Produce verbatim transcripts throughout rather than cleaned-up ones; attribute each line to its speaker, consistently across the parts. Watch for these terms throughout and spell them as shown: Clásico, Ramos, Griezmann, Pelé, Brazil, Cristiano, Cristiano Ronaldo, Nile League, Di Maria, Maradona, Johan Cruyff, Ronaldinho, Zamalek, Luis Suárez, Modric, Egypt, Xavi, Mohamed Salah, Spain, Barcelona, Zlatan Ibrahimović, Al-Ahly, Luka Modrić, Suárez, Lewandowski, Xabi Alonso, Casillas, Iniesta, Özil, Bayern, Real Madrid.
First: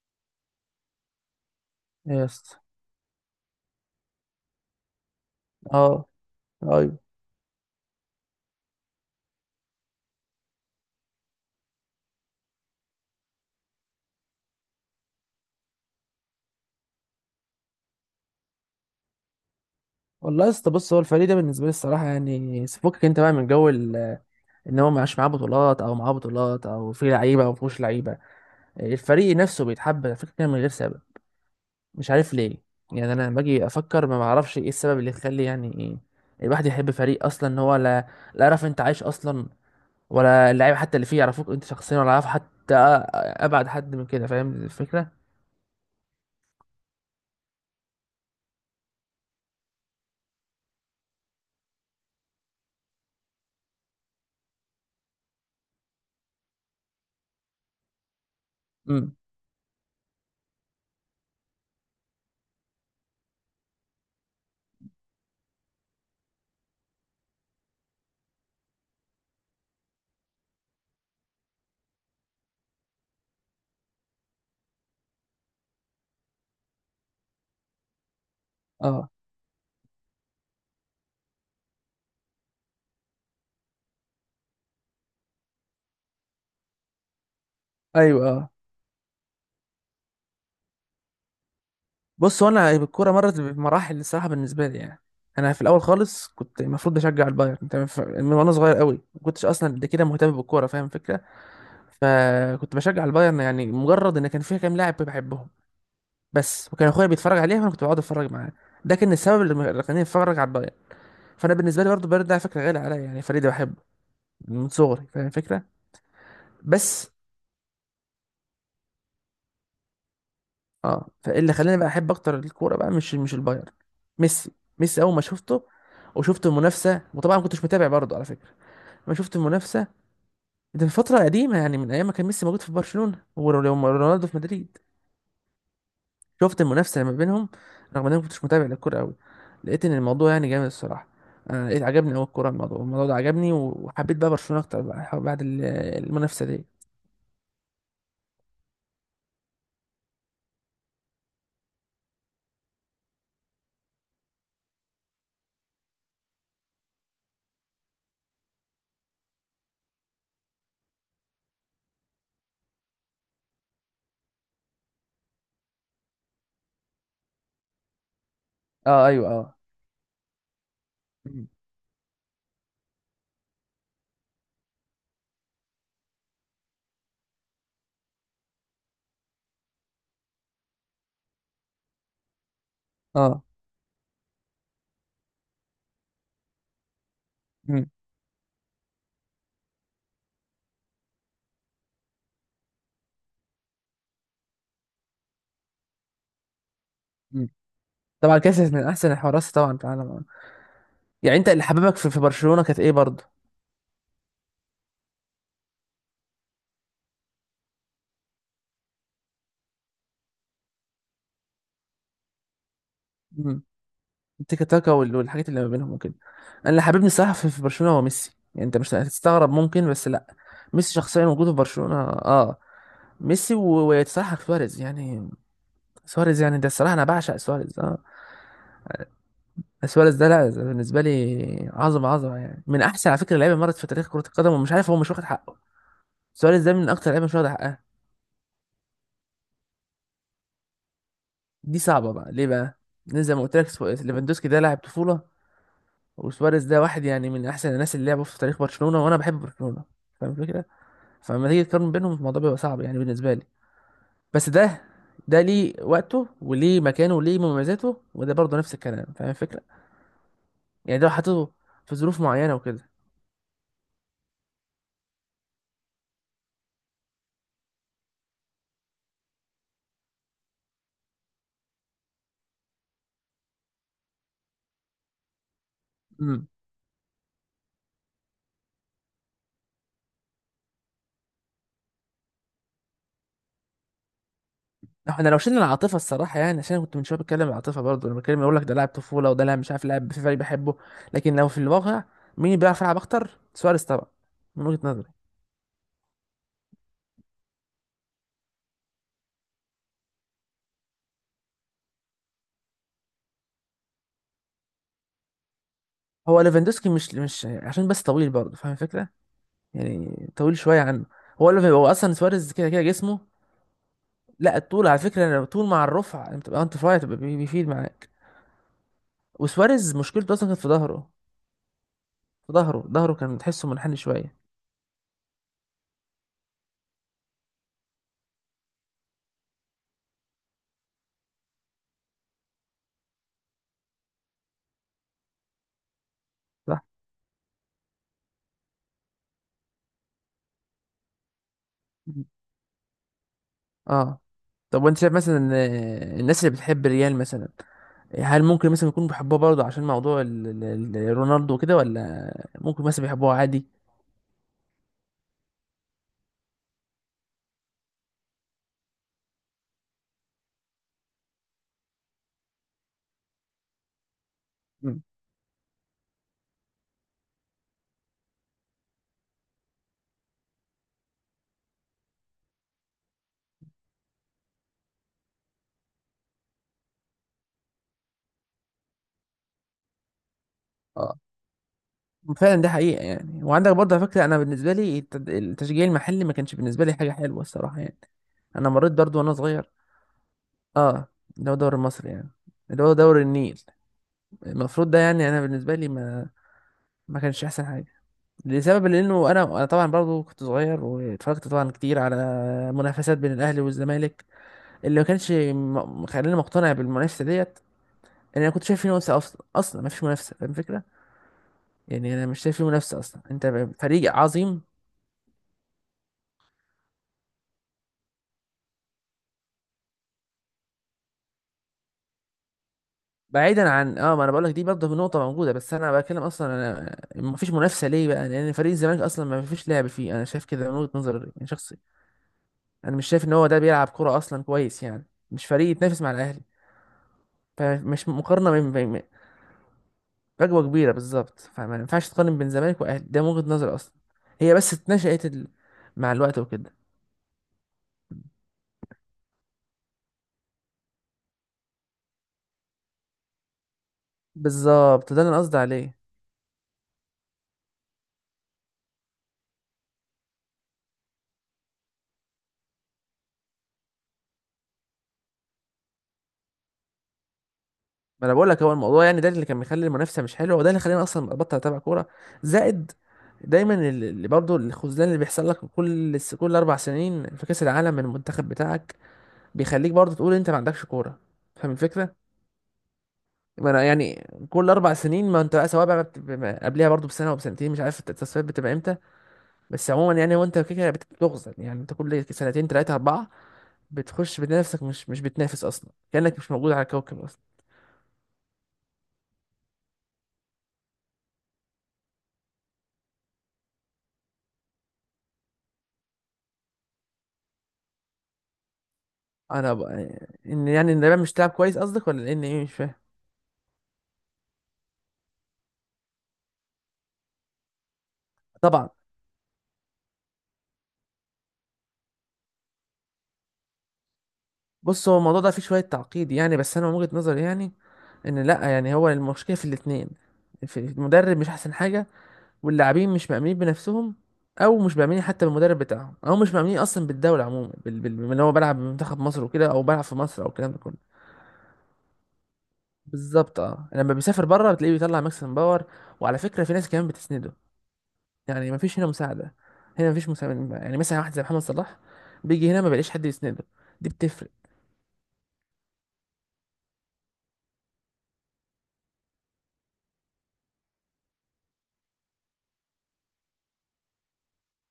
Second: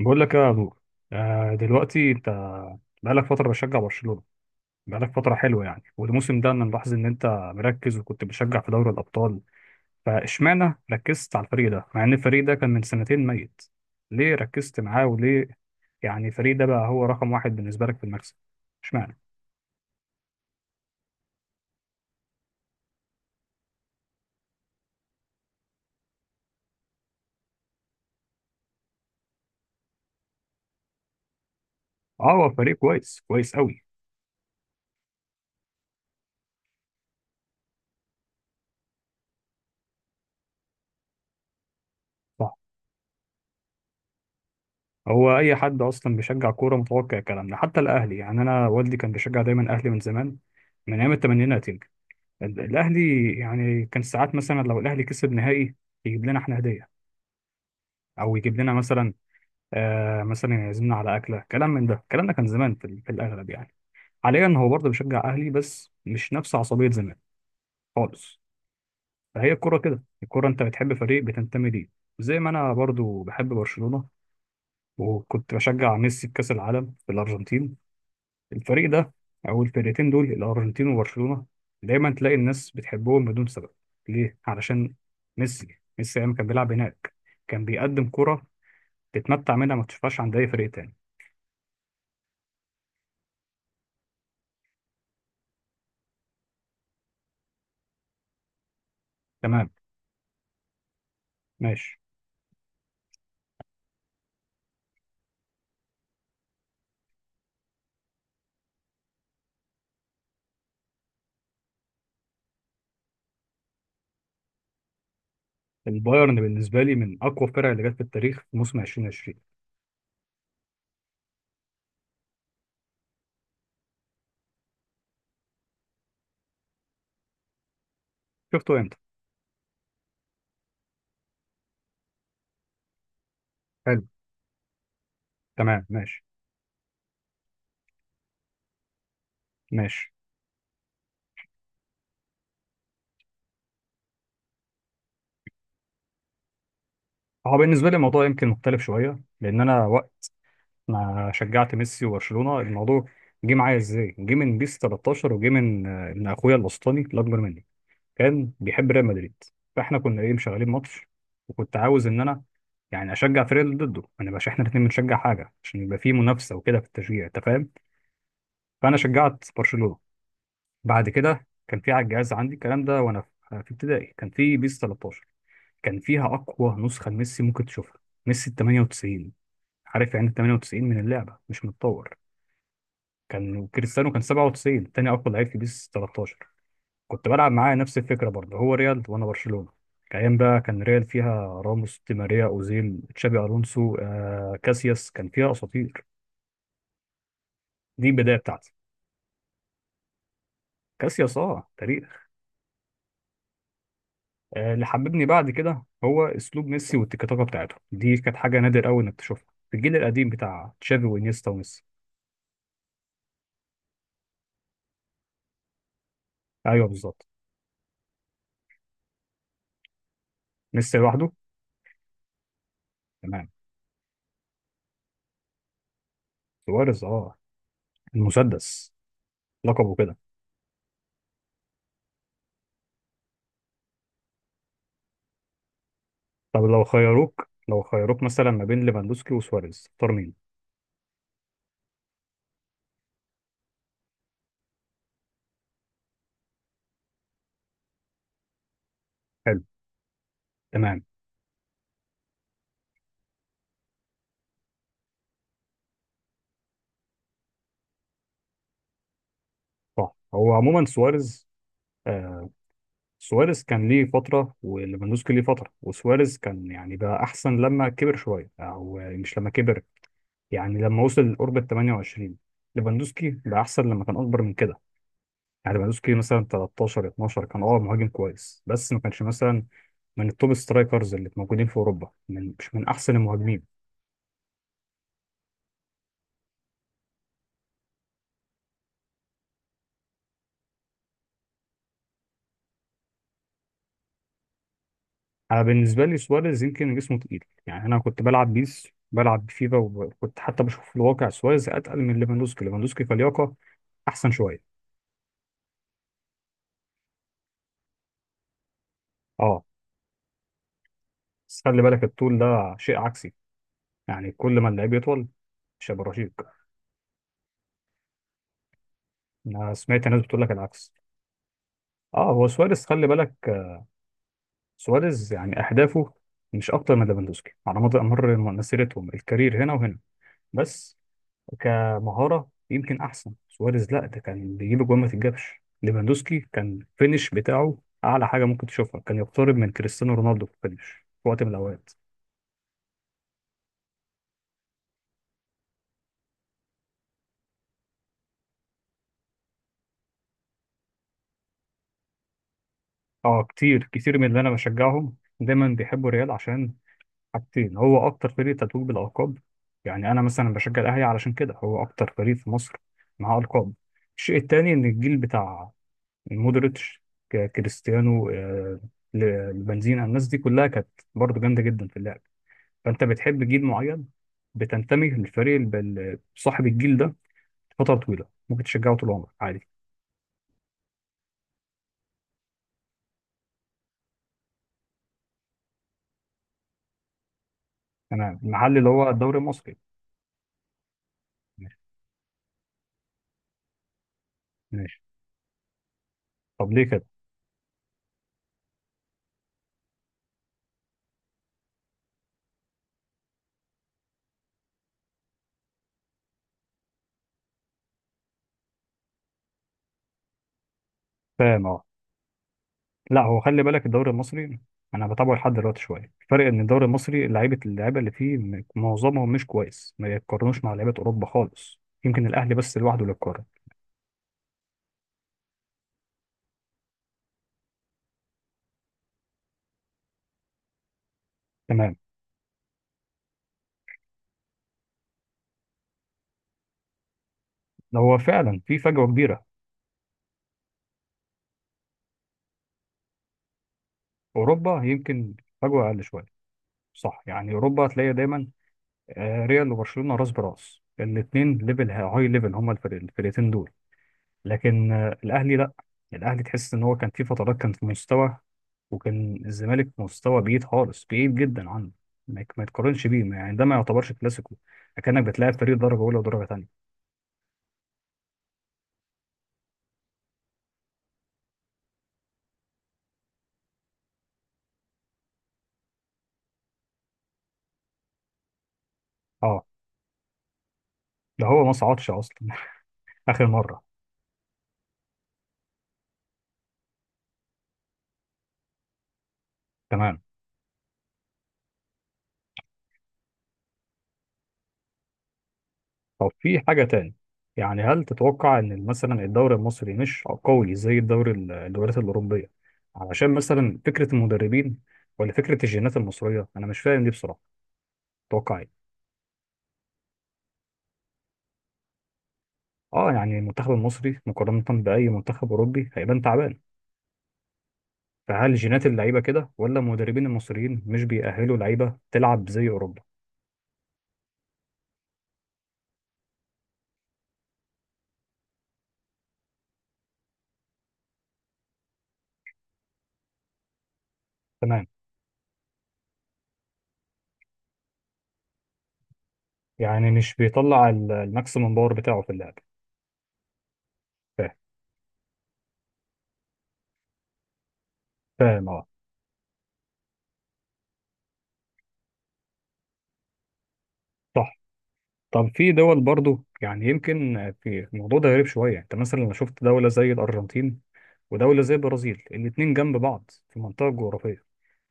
Speaker 1: بقول لك يا نور. آه، دلوقتي
Speaker 2: إيه يا
Speaker 1: انت
Speaker 2: اسطى.
Speaker 1: بقالك فتره بشجع برشلونه. بقالك فتره حلوه يعني،
Speaker 2: اه.
Speaker 1: والموسم ده انا ملاحظ
Speaker 2: ايوه.
Speaker 1: ان انت مركز وكنت بتشجع في دوري الابطال. فاشمعنى ركزت على الفريق ده مع ان الفريق ده كان من سنتين ميت؟ ليه ركزت معاه، وليه يعني الفريق ده بقى هو رقم واحد بالنسبه لك في المكسب؟ اشمعنى؟
Speaker 2: والله يا اسطى، بص، هو الفريق ده بالنسبه لي الصراحه، يعني سيبك انت بقى من جو ال- ان هو معاش معاه بطولات او معاه بطولات او في لعيبه او مفيهوش لعيبه. الفريق نفسه بيتحب على فكره كده من غير سبب. مش
Speaker 1: اه،
Speaker 2: عارف
Speaker 1: هو
Speaker 2: ليه.
Speaker 1: فريق
Speaker 2: يعني
Speaker 1: كويس،
Speaker 2: انا لما
Speaker 1: كويس
Speaker 2: باجي
Speaker 1: قوي.
Speaker 2: افكر ما بعرفش ايه السبب اللي يخلي يعني ايه الواحد يحب فريق اصلا، ان هو لا لا يعرف انت عايش اصلا، ولا اللعيبه حتى اللي فيه يعرفوك انت شخصيا، ولا يعرف
Speaker 1: صح،
Speaker 2: حتى أ- ابعد حد من كده. فاهم الفكره؟
Speaker 1: هو اي حد اصلا بيشجع كوره متوقع الكلام ده، حتى الاهلي. يعني انا والدي كان بيشجع دايما اهلي من زمان، من ايام الثمانينات. ال- الاهلي يعني كان ساعات مثلا لو الاهلي كسب نهائي يجيب لنا احنا هديه، او يجيب لنا مثلا،
Speaker 2: امم
Speaker 1: آه مثلا يعزمنا على اكله، كلام من ده. الكلام ده كان زمان في, ال- في الاغلب يعني. حاليا هو برضه بيشجع اهلي بس مش نفس عصبيه زمان خالص. فهي الكوره كده، الكوره انت بتحب فريق بتنتمي ليه. زي ما انا برضه بحب برشلونه وكنت بشجع ميسي في كاس العالم في الارجنتين. الفريق
Speaker 2: اه.
Speaker 1: ده، او الفرقتين دول، الارجنتين وبرشلونه. دايما تلاقي الناس بتحبهم بدون سبب. ليه؟ علشان ميسي. ميسي ايام كان بيلعب هناك كان بيقدم
Speaker 2: ايوه.
Speaker 1: كرة
Speaker 2: اه.
Speaker 1: تتمتع منها، ما تشوفهاش عند اي فريق تاني.
Speaker 2: بص، هو انا الكوره مرت بمراحل الصراحه بالنسبه لي يعني. انا في الاول خالص كنت المفروض بشجع البايرن تمام، ف- من وانا صغير قوي ما كنتش اصلا
Speaker 1: تمام،
Speaker 2: قد كده مهتم بالكوره. فاهم الفكره؟
Speaker 1: ماشي.
Speaker 2: فكنت بشجع البايرن يعني مجرد ان كان فيها كام لاعب بحبهم بس، وكان اخويا بيتفرج عليها فانا كنت بقعد اتفرج معاه. ده كان السبب اللي اللي خلاني اتفرج على البايرن. فانا بالنسبه لي برضه البايرن ده على فكره غالي عليا، يعني فريق ده بحبه من صغري. فاهم الفكره؟
Speaker 1: البايرن بالنسبه لي
Speaker 2: بس
Speaker 1: من اقوى الفرق اللي جت في التاريخ، في موسم الفين وعشرين.
Speaker 2: اه فاللي خلاني بقى احب اكتر الكوره بقى مش مش البايرن. ميسي. ميسي اول ما شفته وشفت المنافسه، وطبعا ما كنتش متابع برضه على فكره.
Speaker 1: شفته امتى؟
Speaker 2: لما شفت المنافسه، ده من فتره قديمه يعني من ايام ما كان ميسي موجود في برشلونه
Speaker 1: حلو،
Speaker 2: ورونالدو في مدريد.
Speaker 1: تمام ماشي.
Speaker 2: شفت المنافسه ما بينهم، رغم ان انا ما كنتش متابع للكوره قوي، لقيت ان
Speaker 1: ماشي،
Speaker 2: الموضوع يعني جامد الصراحه. انا لقيت عجبني قوي الكوره، الموضوع الموضوع ده عجبني وحبيت بقى برشلونه اكتر بقى بعد ال- المنافسه دي.
Speaker 1: هو بالنسبه لي الموضوع يمكن مختلف شويه، لان انا وقت ما شجعت ميسي وبرشلونه الموضوع جه معايا ازاي؟ جه من بيس تلتاشر، وجه من آه، من اخويا الوسطاني الاكبر مني. كان بيحب ريال مدريد، فاحنا كنا ايه مشغلين ماتش، وكنت عاوز ان انا يعني اشجع فريق اللي ضده، ما نبقاش احنا الاثنين بنشجع حاجه، عشان يبقى في منافسه وكده في التشجيع، انت فاهم. فانا
Speaker 2: اه. ايوه.
Speaker 1: شجعت
Speaker 2: اه.
Speaker 1: برشلونه. بعد كده
Speaker 2: مم.
Speaker 1: كان في على الجهاز عندي الكلام ده، وانا في في ابتدائي كان في بيس تلتاشر. كان فيها اقوى نسخه لميسي ممكن تشوفها. ميسي ال تمانية وتسعين. عارف يعني ال تمانية وتسعين من اللعبه، مش متطور.
Speaker 2: اه.
Speaker 1: كان كريستيانو كان سبعة وتسعين، تاني اقوى لعيب في بيس تلتاشر. كنت بلعب معاه
Speaker 2: مم.
Speaker 1: نفس الفكره برضه، هو ريال وانا برشلونه. ايام بقى كان ريال فيها راموس، دي ماريا، اوزيل، تشابي الونسو، آه كاسياس، كان فيها اساطير.
Speaker 2: مم.
Speaker 1: دي البدايه
Speaker 2: طبعا كاسياس
Speaker 1: بتاعتي.
Speaker 2: من احسن الحراس طبعا في العالم.
Speaker 1: كاسياس
Speaker 2: يعني انت اللي
Speaker 1: اه،
Speaker 2: حببك في في
Speaker 1: تاريخ.
Speaker 2: برشلونه كانت ايه برضه؟
Speaker 1: آه اللي حببني بعد كده هو اسلوب ميسي، والتيكي تاكا بتاعته دي كانت حاجه نادر قوي انك تشوفها في الجيل القديم بتاع تشافي وانيستا وميسي.
Speaker 2: مم. التيكا تاكا وال- والحاجات اللي ما بينهم وكده. انا اللي
Speaker 1: ايوه،
Speaker 2: حببني
Speaker 1: بالظبط.
Speaker 2: الصراحه في في برشلونه هو ميسي، يعني انت مش هتستغرب ممكن، بس لا. ميسي
Speaker 1: ميسي
Speaker 2: شخصيا
Speaker 1: لوحده.
Speaker 2: وجوده في برشلونه. اه.
Speaker 1: تمام.
Speaker 2: ميسي و- وصراحه سواريز يعني. سواريز يعني ده الصراحه انا
Speaker 1: سواريز
Speaker 2: بعشق
Speaker 1: اه،
Speaker 2: سواريز. اه.
Speaker 1: المسدس، لقبه
Speaker 2: سواريز
Speaker 1: كده.
Speaker 2: ده، لا ده بالنسبه لي عظمه عظمه يعني، من احسن على فكره لعيبه مرت في تاريخ كره القدم، ومش عارف هو مش واخد حقه.
Speaker 1: طب
Speaker 2: سواريز ده
Speaker 1: لو
Speaker 2: من اكتر لعيبه مش
Speaker 1: خيروك،
Speaker 2: واخد
Speaker 1: لو
Speaker 2: حقها.
Speaker 1: خيروك مثلا ما بين ليفاندوسكي وسواريز، تختار مين؟
Speaker 2: دي صعبه بقى. ليه بقى؟ لأن زي ما قلت لك سو- ليفاندوسكي ده لاعب طفوله، وسواريز ده واحد يعني من احسن الناس اللي لعبوا في تاريخ برشلونة، وانا بحب
Speaker 1: حلو،
Speaker 2: برشلونة. فاهم الفكرة؟
Speaker 1: تمام.
Speaker 2: فلما تيجي تقارن بينهم الموضوع بيبقى صعب يعني بالنسبة لي. بس ده ده ليه وقته وليه مكانه وليه مميزاته، وده برضه نفس الكلام. فاهم الفكرة؟
Speaker 1: صح، هو عموما
Speaker 2: يعني ده لو
Speaker 1: سواريز.
Speaker 2: حطيته في ظروف
Speaker 1: آه
Speaker 2: معينة وكده.
Speaker 1: سواريز كان ليه فترة، وليفاندوسكي ليه فترة. وسواريز كان يعني بقى أحسن لما كبر شوية، أو مش لما كبر، يعني لما وصل قرب ال تمانية وعشرين. ليفاندوسكي بقى أحسن لما كان أكبر من كده. يعني ليفاندوسكي مثلا
Speaker 2: امم
Speaker 1: تلتاشر، اتناشر كان أه مهاجم كويس، بس ما كانش مثلا من التوب سترايكرز اللي موجودين في أوروبا، من مش من أحسن المهاجمين.
Speaker 2: احنا لو شلنا العاطفة الصراحة يعني، عشان أنا كنت من شوية بتكلم عن العاطفة برضه لما بتكلم اقول لك ده لاعب طفولة وده لاعب مش عارف لاعب في فريق بحبه. لكن لو في الواقع، مين اللي بيعرف يلعب اكتر؟ سواريز طبعا، من وجهة نظري.
Speaker 1: أنا بالنسبة لي سواريز يمكن جسمه تقيل، يعني أنا كنت بلعب بيس، بلعب بفيفا، وكنت حتى بشوف في الواقع سواريز أتقل من ليفاندوسكي. ليفاندوسكي كلياقة احسن شويه.
Speaker 2: هو ليفاندوسكي مش مش عشان بس طويل برضه. فاهم الفكرة؟
Speaker 1: اه،
Speaker 2: يعني طويل شويه عنه. هو
Speaker 1: بس
Speaker 2: اللي
Speaker 1: خلي
Speaker 2: هو
Speaker 1: بالك
Speaker 2: اصلا
Speaker 1: الطول
Speaker 2: سواريز كده
Speaker 1: ده
Speaker 2: كده
Speaker 1: شيء
Speaker 2: جسمه.
Speaker 1: عكسي، يعني كل
Speaker 2: لا
Speaker 1: ما
Speaker 2: الطول
Speaker 1: اللعيب
Speaker 2: على
Speaker 1: يطول
Speaker 2: فكره، الطول مع
Speaker 1: مش هيبقى
Speaker 2: الرفع
Speaker 1: رشيق.
Speaker 2: انت بتبقى انت رفيع تبقى بي- بيفيد معاك.
Speaker 1: انا
Speaker 2: وسواريز
Speaker 1: سمعت ناس
Speaker 2: مشكلته
Speaker 1: بتقول
Speaker 2: اصلا
Speaker 1: لك
Speaker 2: كانت في
Speaker 1: العكس.
Speaker 2: ظهره.
Speaker 1: اه، هو
Speaker 2: في
Speaker 1: سواريز
Speaker 2: ظهره
Speaker 1: خلي
Speaker 2: ظهره
Speaker 1: بالك،
Speaker 2: كان تحسه
Speaker 1: آه،
Speaker 2: منحني شويه.
Speaker 1: سواريز يعني اهدافه مش اكتر من ليفاندوسكي على مدى مر مسيرتهم، الكارير هنا وهنا. بس كمهاره يمكن احسن سواريز، لا ده كان بيجيب جوان ما تتجابش. ليفاندوسكي كان
Speaker 2: صح.
Speaker 1: الفينش بتاعه اعلى حاجه ممكن تشوفها، كان يقترب من كريستيانو رونالدو في الفينش في وقت من الاوقات.
Speaker 2: مم. اه. طب وانت شايف مثلا ان الناس اللي بتحب الريال مثلا، هل ممكن مثلا يكونوا بيحبوها برضه عشان موضوع ال- ال- ال- رونالدو وكده، ولا ممكن مثلا بيحبوها
Speaker 1: اه،
Speaker 2: عادي؟
Speaker 1: كتير كتير من اللي انا بشجعهم دايما بيحبوا الريال، عشان حاجتين. هو اكتر فريق تتويج بالالقاب. يعني انا مثلا بشجع الاهلي علشان كده، هو اكتر فريق في مصر معاه القاب. الشيء التاني ان
Speaker 2: مم.
Speaker 1: الجيل بتاع مودريتش، ك- كريستيانو، آه، ل- البنزينة، الناس دي كلها كانت برضه جامده جدا في اللعب. فانت بتحب جيل معين، بتنتمي للفريق الب- ال- صاحب الجيل ده فتره طويله، ممكن تشجعه طول عمرك عادي.
Speaker 2: اه فعلا دي حقيقة يعني. وعندك برضه على فكرة، أنا بالنسبة لي التد- التشجيع المحلي ما كانش بالنسبة لي حاجة حلوة الصراحة يعني.
Speaker 1: انا
Speaker 2: أنا
Speaker 1: المحل اللي
Speaker 2: مريت
Speaker 1: هو
Speaker 2: برضه وأنا
Speaker 1: الدوري
Speaker 2: صغير.
Speaker 1: المصري،
Speaker 2: أه، اللي هو
Speaker 1: ماشي.
Speaker 2: دوري مصر يعني، اللي هو دوري النيل، المفروض ده،
Speaker 1: ماشي.
Speaker 2: يعني أنا بالنسبة لي ما
Speaker 1: طب ليه كده؟
Speaker 2: ما كانش أحسن حاجة. لسبب، لأنه أنا أنا طبعا برضه كنت صغير واتفرجت طبعا كتير على منافسات بين الأهلي والزمالك، اللي ما كانش م- مخليني مقتنع بالمنافسة ديت. إن أنا كنت شايف في منافسة، أصلا أصلا ما فيش منافسة. فاهم الفكرة؟
Speaker 1: فاهم، اه.
Speaker 2: يعني أنا مش شايف في منافسة
Speaker 1: لا،
Speaker 2: أصلا.
Speaker 1: هو خلي
Speaker 2: أنت
Speaker 1: بالك الدوري
Speaker 2: فريق
Speaker 1: المصري
Speaker 2: عظيم.
Speaker 1: انا بتابعه لحد دلوقتي شويه. الفرق ان الدوري المصري لعيبه، اللعيبه اللي فيه م- معظمهم مش كويس، ما يتقارنوش مع لعيبه اوروبا خالص. يمكن الاهلي بس لوحده اللي يتقارن.
Speaker 2: بعيدا عن اه ما انا بقول لك دي برضه نقطه موجوده، بس انا بتكلم اصلا، انا ما فيش منافسه ليه بقى؟ لان فريق الزمالك اصلا ما فيش لعب فيه، انا شايف كده من وجهه نظري يعني شخصي.
Speaker 1: تمام.
Speaker 2: انا مش شايف ان هو ده بيلعب كوره اصلا كويس يعني، مش فريق يتنافس مع الاهلي،
Speaker 1: ده
Speaker 2: فمش
Speaker 1: هو
Speaker 2: مقارنه
Speaker 1: فعلا
Speaker 2: بين
Speaker 1: في
Speaker 2: بين-
Speaker 1: فجوه كبيره.
Speaker 2: فجوه كبيره بالظبط، فما ينفعش تقارن بين الزمالك والاهلي، ده من وجهه نظري اصلا. هي بس
Speaker 1: اوروبا
Speaker 2: اتنشأت
Speaker 1: يمكن
Speaker 2: ال...
Speaker 1: فجوه اقل
Speaker 2: مع
Speaker 1: شويه.
Speaker 2: الوقت وكده.
Speaker 1: صح، يعني اوروبا هتلاقي دايما آه، ريال وبرشلونه راس براس، الاثنين ليفل هاي ليفل، هما الفرق- الفرقتين دول. لكن
Speaker 2: بالظبط،
Speaker 1: آه،
Speaker 2: ده اللي انا
Speaker 1: الاهلي
Speaker 2: قصدي
Speaker 1: لا.
Speaker 2: عليه.
Speaker 1: الاهلي تحس ان هو كان في فترات كان في مستوى، وكان الزمالك في مستوى بعيد خالص، بعيد جدا عنه. ما يك- ما يتقارنش بيه، ما- يعني ده ما يعتبرش كلاسيكو. اكنك بتلاعب فريق درجه اولى ودرجه ثانيه.
Speaker 2: ما انا بقول لك هو الموضوع يعني ده اللي كان مخلي المنافسه مش حلوه، وده اللي خلاني اصلا ابطل اتابع كوره. زائد، دايما ال- اللي برضه الخذلان اللي بيحصل لك كل س- كل اربع سنين في كاس العالم من المنتخب بتاعك،
Speaker 1: اه،
Speaker 2: بيخليك برضه تقول انت ما عندكش كوره.
Speaker 1: ده هو ما
Speaker 2: فاهم
Speaker 1: صعدش
Speaker 2: الفكره؟
Speaker 1: اصلا اخر
Speaker 2: ما
Speaker 1: مره.
Speaker 2: انا يعني كل اربع سنين، ما انت بقى سواء بقى بت- بما- قبلها برضه بسنه او بسنتين مش عارف التصفيات بتبقى امتى. بس عموما
Speaker 1: تمام.
Speaker 2: يعني، وانت كده بت- بتخزن، يعني انت كل سنتين ثلاثه اربعه بتخش، بتنافسك مش مش بتنافس اصلا
Speaker 1: طب
Speaker 2: كانك مش
Speaker 1: في
Speaker 2: موجود على
Speaker 1: حاجه تاني،
Speaker 2: الكوكب اصلا.
Speaker 1: يعني هل تتوقع ان مثلا الدوري المصري مش قوي زي الدوري ال- الدوريات الاوروبيه، علشان مثلا فكره المدربين، ولا فكره الجينات المصريه؟ انا مش فاهم دي بصراحه، تتوقع ايه؟
Speaker 2: انا ب... ان يعني ان اليابان مش تلعب كويس قصدك، ولا ان ايه مش فاهم؟
Speaker 1: اه، يعني المنتخب المصري مقارنة بأي منتخب أوروبي هيبان تعبان. فهل جينات
Speaker 2: طبعا.
Speaker 1: اللعيبة كده، ولا المدربين المصريين مش بيأهلوا لعيبة تلعب زي أوروبا؟
Speaker 2: بص، هو الموضوع ده فيه شويه تعقيد يعني، بس انا من وجهه نظري يعني ان لا يعني هو المشكله في الاثنين. في المدرب مش احسن حاجه، واللاعبين مش مأمنين بنفسهم، او
Speaker 1: تمام،
Speaker 2: مش مأمنين حتى بالمدرب بتاعهم، او مش مأمنين اصلا بالدوله عموما بال... بال... بال- ان هو بيلعب بمنتخب مصر وكده، او بيلعب
Speaker 1: يعني
Speaker 2: في
Speaker 1: مش
Speaker 2: مصر، او الكلام ده
Speaker 1: بيطلع
Speaker 2: كله.
Speaker 1: ال- الماكسيمم باور بتاعه في اللعب.
Speaker 2: بالظبط اه، لما بيسافر
Speaker 1: فاهم.
Speaker 2: بره بتلاقيه بيطلع ماكسيمم باور. وعلى فكره في ناس كمان بتسنده،
Speaker 1: فاهم،
Speaker 2: يعني ما
Speaker 1: اه.
Speaker 2: فيش هنا مساعده. هنا ما فيش مساعده، يعني مثلا واحد زي محمد صلاح بيجي هنا ما بيلاقيش حد يسنده. دي بتفرق.
Speaker 1: صح. طب في دول برضو، يعني يمكن في الموضوع ده غريب شوية. انت مثلا لو شفت دولة زي الأرجنتين ودولة زي البرازيل، الاتنين جنب بعض في منطقة جغرافية،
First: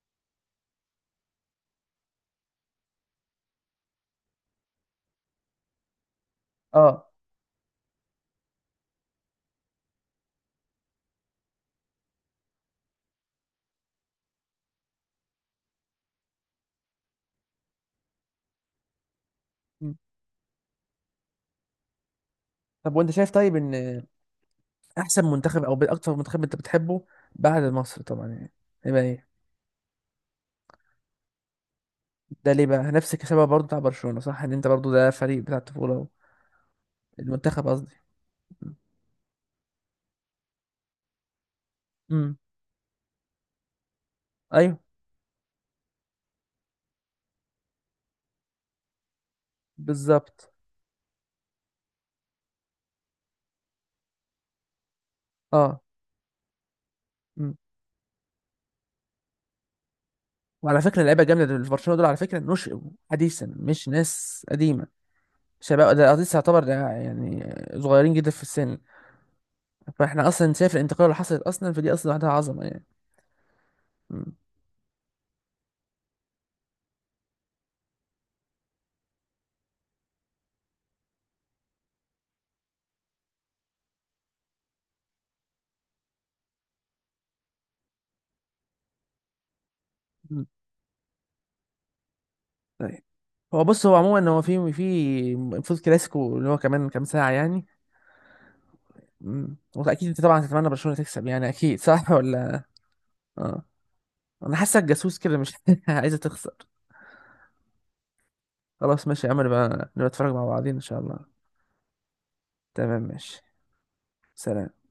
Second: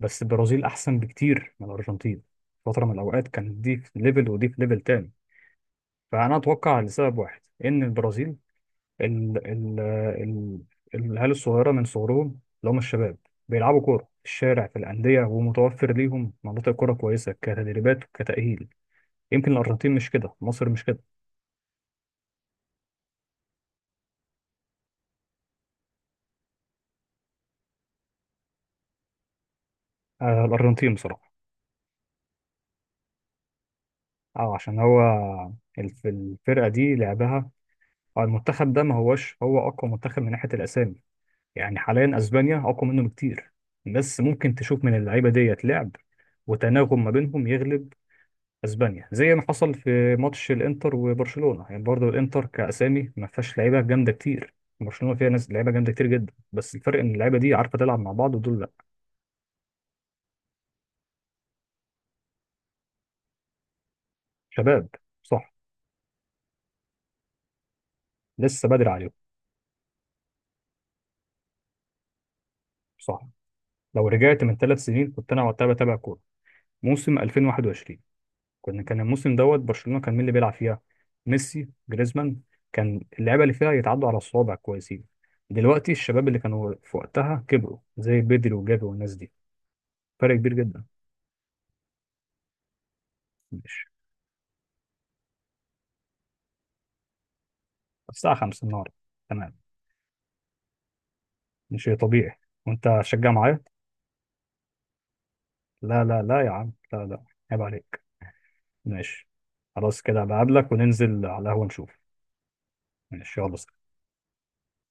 Speaker 1: بس البرازيل أحسن بكتير من الأرجنتين. فترة من الأوقات كانت دي في ليفل ودي في ليفل تاني. فأنا أتوقع
Speaker 2: اه.
Speaker 1: لسبب واحد، إن البرازيل ال ال ال العيال الصغيرة من صغرهم، اللي هم الشباب، بيلعبوا كورة في الشارع، في الأندية، ومتوفر ليهم مناطق كورة كويسة، كتدريبات وكتأهيل. يمكن الأرجنتين
Speaker 2: مم.
Speaker 1: مش كده، مصر مش كده.
Speaker 2: طب وانت شايف طيب ان احسن منتخب او اكتر منتخب انت بتحبه بعد مصر طبعا يعني، يبقى ايه؟
Speaker 1: آه، الأرجنتين بصراحة.
Speaker 2: ده ليه بقى؟ نفس السبب برضه بتاع برشلونة، صح؟ ان
Speaker 1: أه،
Speaker 2: انت
Speaker 1: عشان
Speaker 2: برضه
Speaker 1: هو
Speaker 2: ده فريق بتاع الطفولة
Speaker 1: الف-
Speaker 2: و-
Speaker 1: الفرقة دي لعبها،
Speaker 2: المنتخب قصدي.
Speaker 1: أو المنتخب ده، ما هوش هو أقوى منتخب من ناحية الأسامي، يعني حاليا
Speaker 2: امم
Speaker 1: أسبانيا أقوى منه بكتير. بس ممكن
Speaker 2: ايوه
Speaker 1: تشوف من اللعيبة ديت لعب وتناغم ما بينهم يغلب اسبانيا، زي ما حصل في ماتش
Speaker 2: بالظبط.
Speaker 1: الانتر وبرشلونه. يعني برضه الانتر كاسامي ما فيهاش لعيبه جامده كتير، برشلونه فيها ناس لعيبه
Speaker 2: اه.
Speaker 1: جامده كتير جدا، بس الفرق ان اللعيبه دي
Speaker 2: مم.
Speaker 1: عارفه تلعب مع بعض ودول لا.
Speaker 2: وعلى فكرة اللعيبة الجامدة اللي في برشلونة دول على فكرة نشئوا حديثا، مش ناس قديمة.
Speaker 1: شباب، صح.
Speaker 2: شباب ده قصدي تعتبر ده يعني، صغيرين جدا في
Speaker 1: لسه
Speaker 2: السن.
Speaker 1: بدري عليهم.
Speaker 2: فاحنا اصلا شايف الانتقال اللي حصلت اصلا، فدي اصلا لوحدها عظمه يعني.
Speaker 1: صح، لو
Speaker 2: م.
Speaker 1: رجعت من ثلاث سنين، كنت انا وقتها بتابع كوره، موسم الفين وواحد وعشرين. كنا كان الموسم دوت، برشلونه كان مين اللي بيلعب فيها؟ ميسي، جريزمان. كان اللعيبه اللي فيها يتعدوا على الصوابع، كويسين. دلوقتي الشباب اللي كانوا في وقتها كبروا، زي بيدري وجافي والناس دي. فرق
Speaker 2: م.
Speaker 1: كبير جدا.
Speaker 2: طيب. هو بص، هو عموما هو في في المفروض كلاسيكو اللي هو كمان كام ساعه يعني.
Speaker 1: الساعة خمسة النهار.
Speaker 2: م.
Speaker 1: تمام.
Speaker 2: واكيد انت طبعا تتمنى برشلونه تكسب يعني، اكيد
Speaker 1: ماشي،
Speaker 2: صح
Speaker 1: طبيعي.
Speaker 2: ولا؟
Speaker 1: وأنت هتشجع معايا؟
Speaker 2: اه. انا حاسك جاسوس كده، مش
Speaker 1: لا
Speaker 2: عايزه
Speaker 1: لا لا يا
Speaker 2: تخسر.
Speaker 1: عم، لا لا، عيب عليك.
Speaker 2: خلاص ماشي
Speaker 1: ماشي،
Speaker 2: يا عمرو بقى، نبقى
Speaker 1: خلاص كده
Speaker 2: نتفرج مع
Speaker 1: بقابلك
Speaker 2: بعضين ان شاء الله.
Speaker 1: وننزل على القهوة نشوف.
Speaker 2: تمام
Speaker 1: ماشي،
Speaker 2: ماشي.
Speaker 1: يلا سلام.
Speaker 2: سلام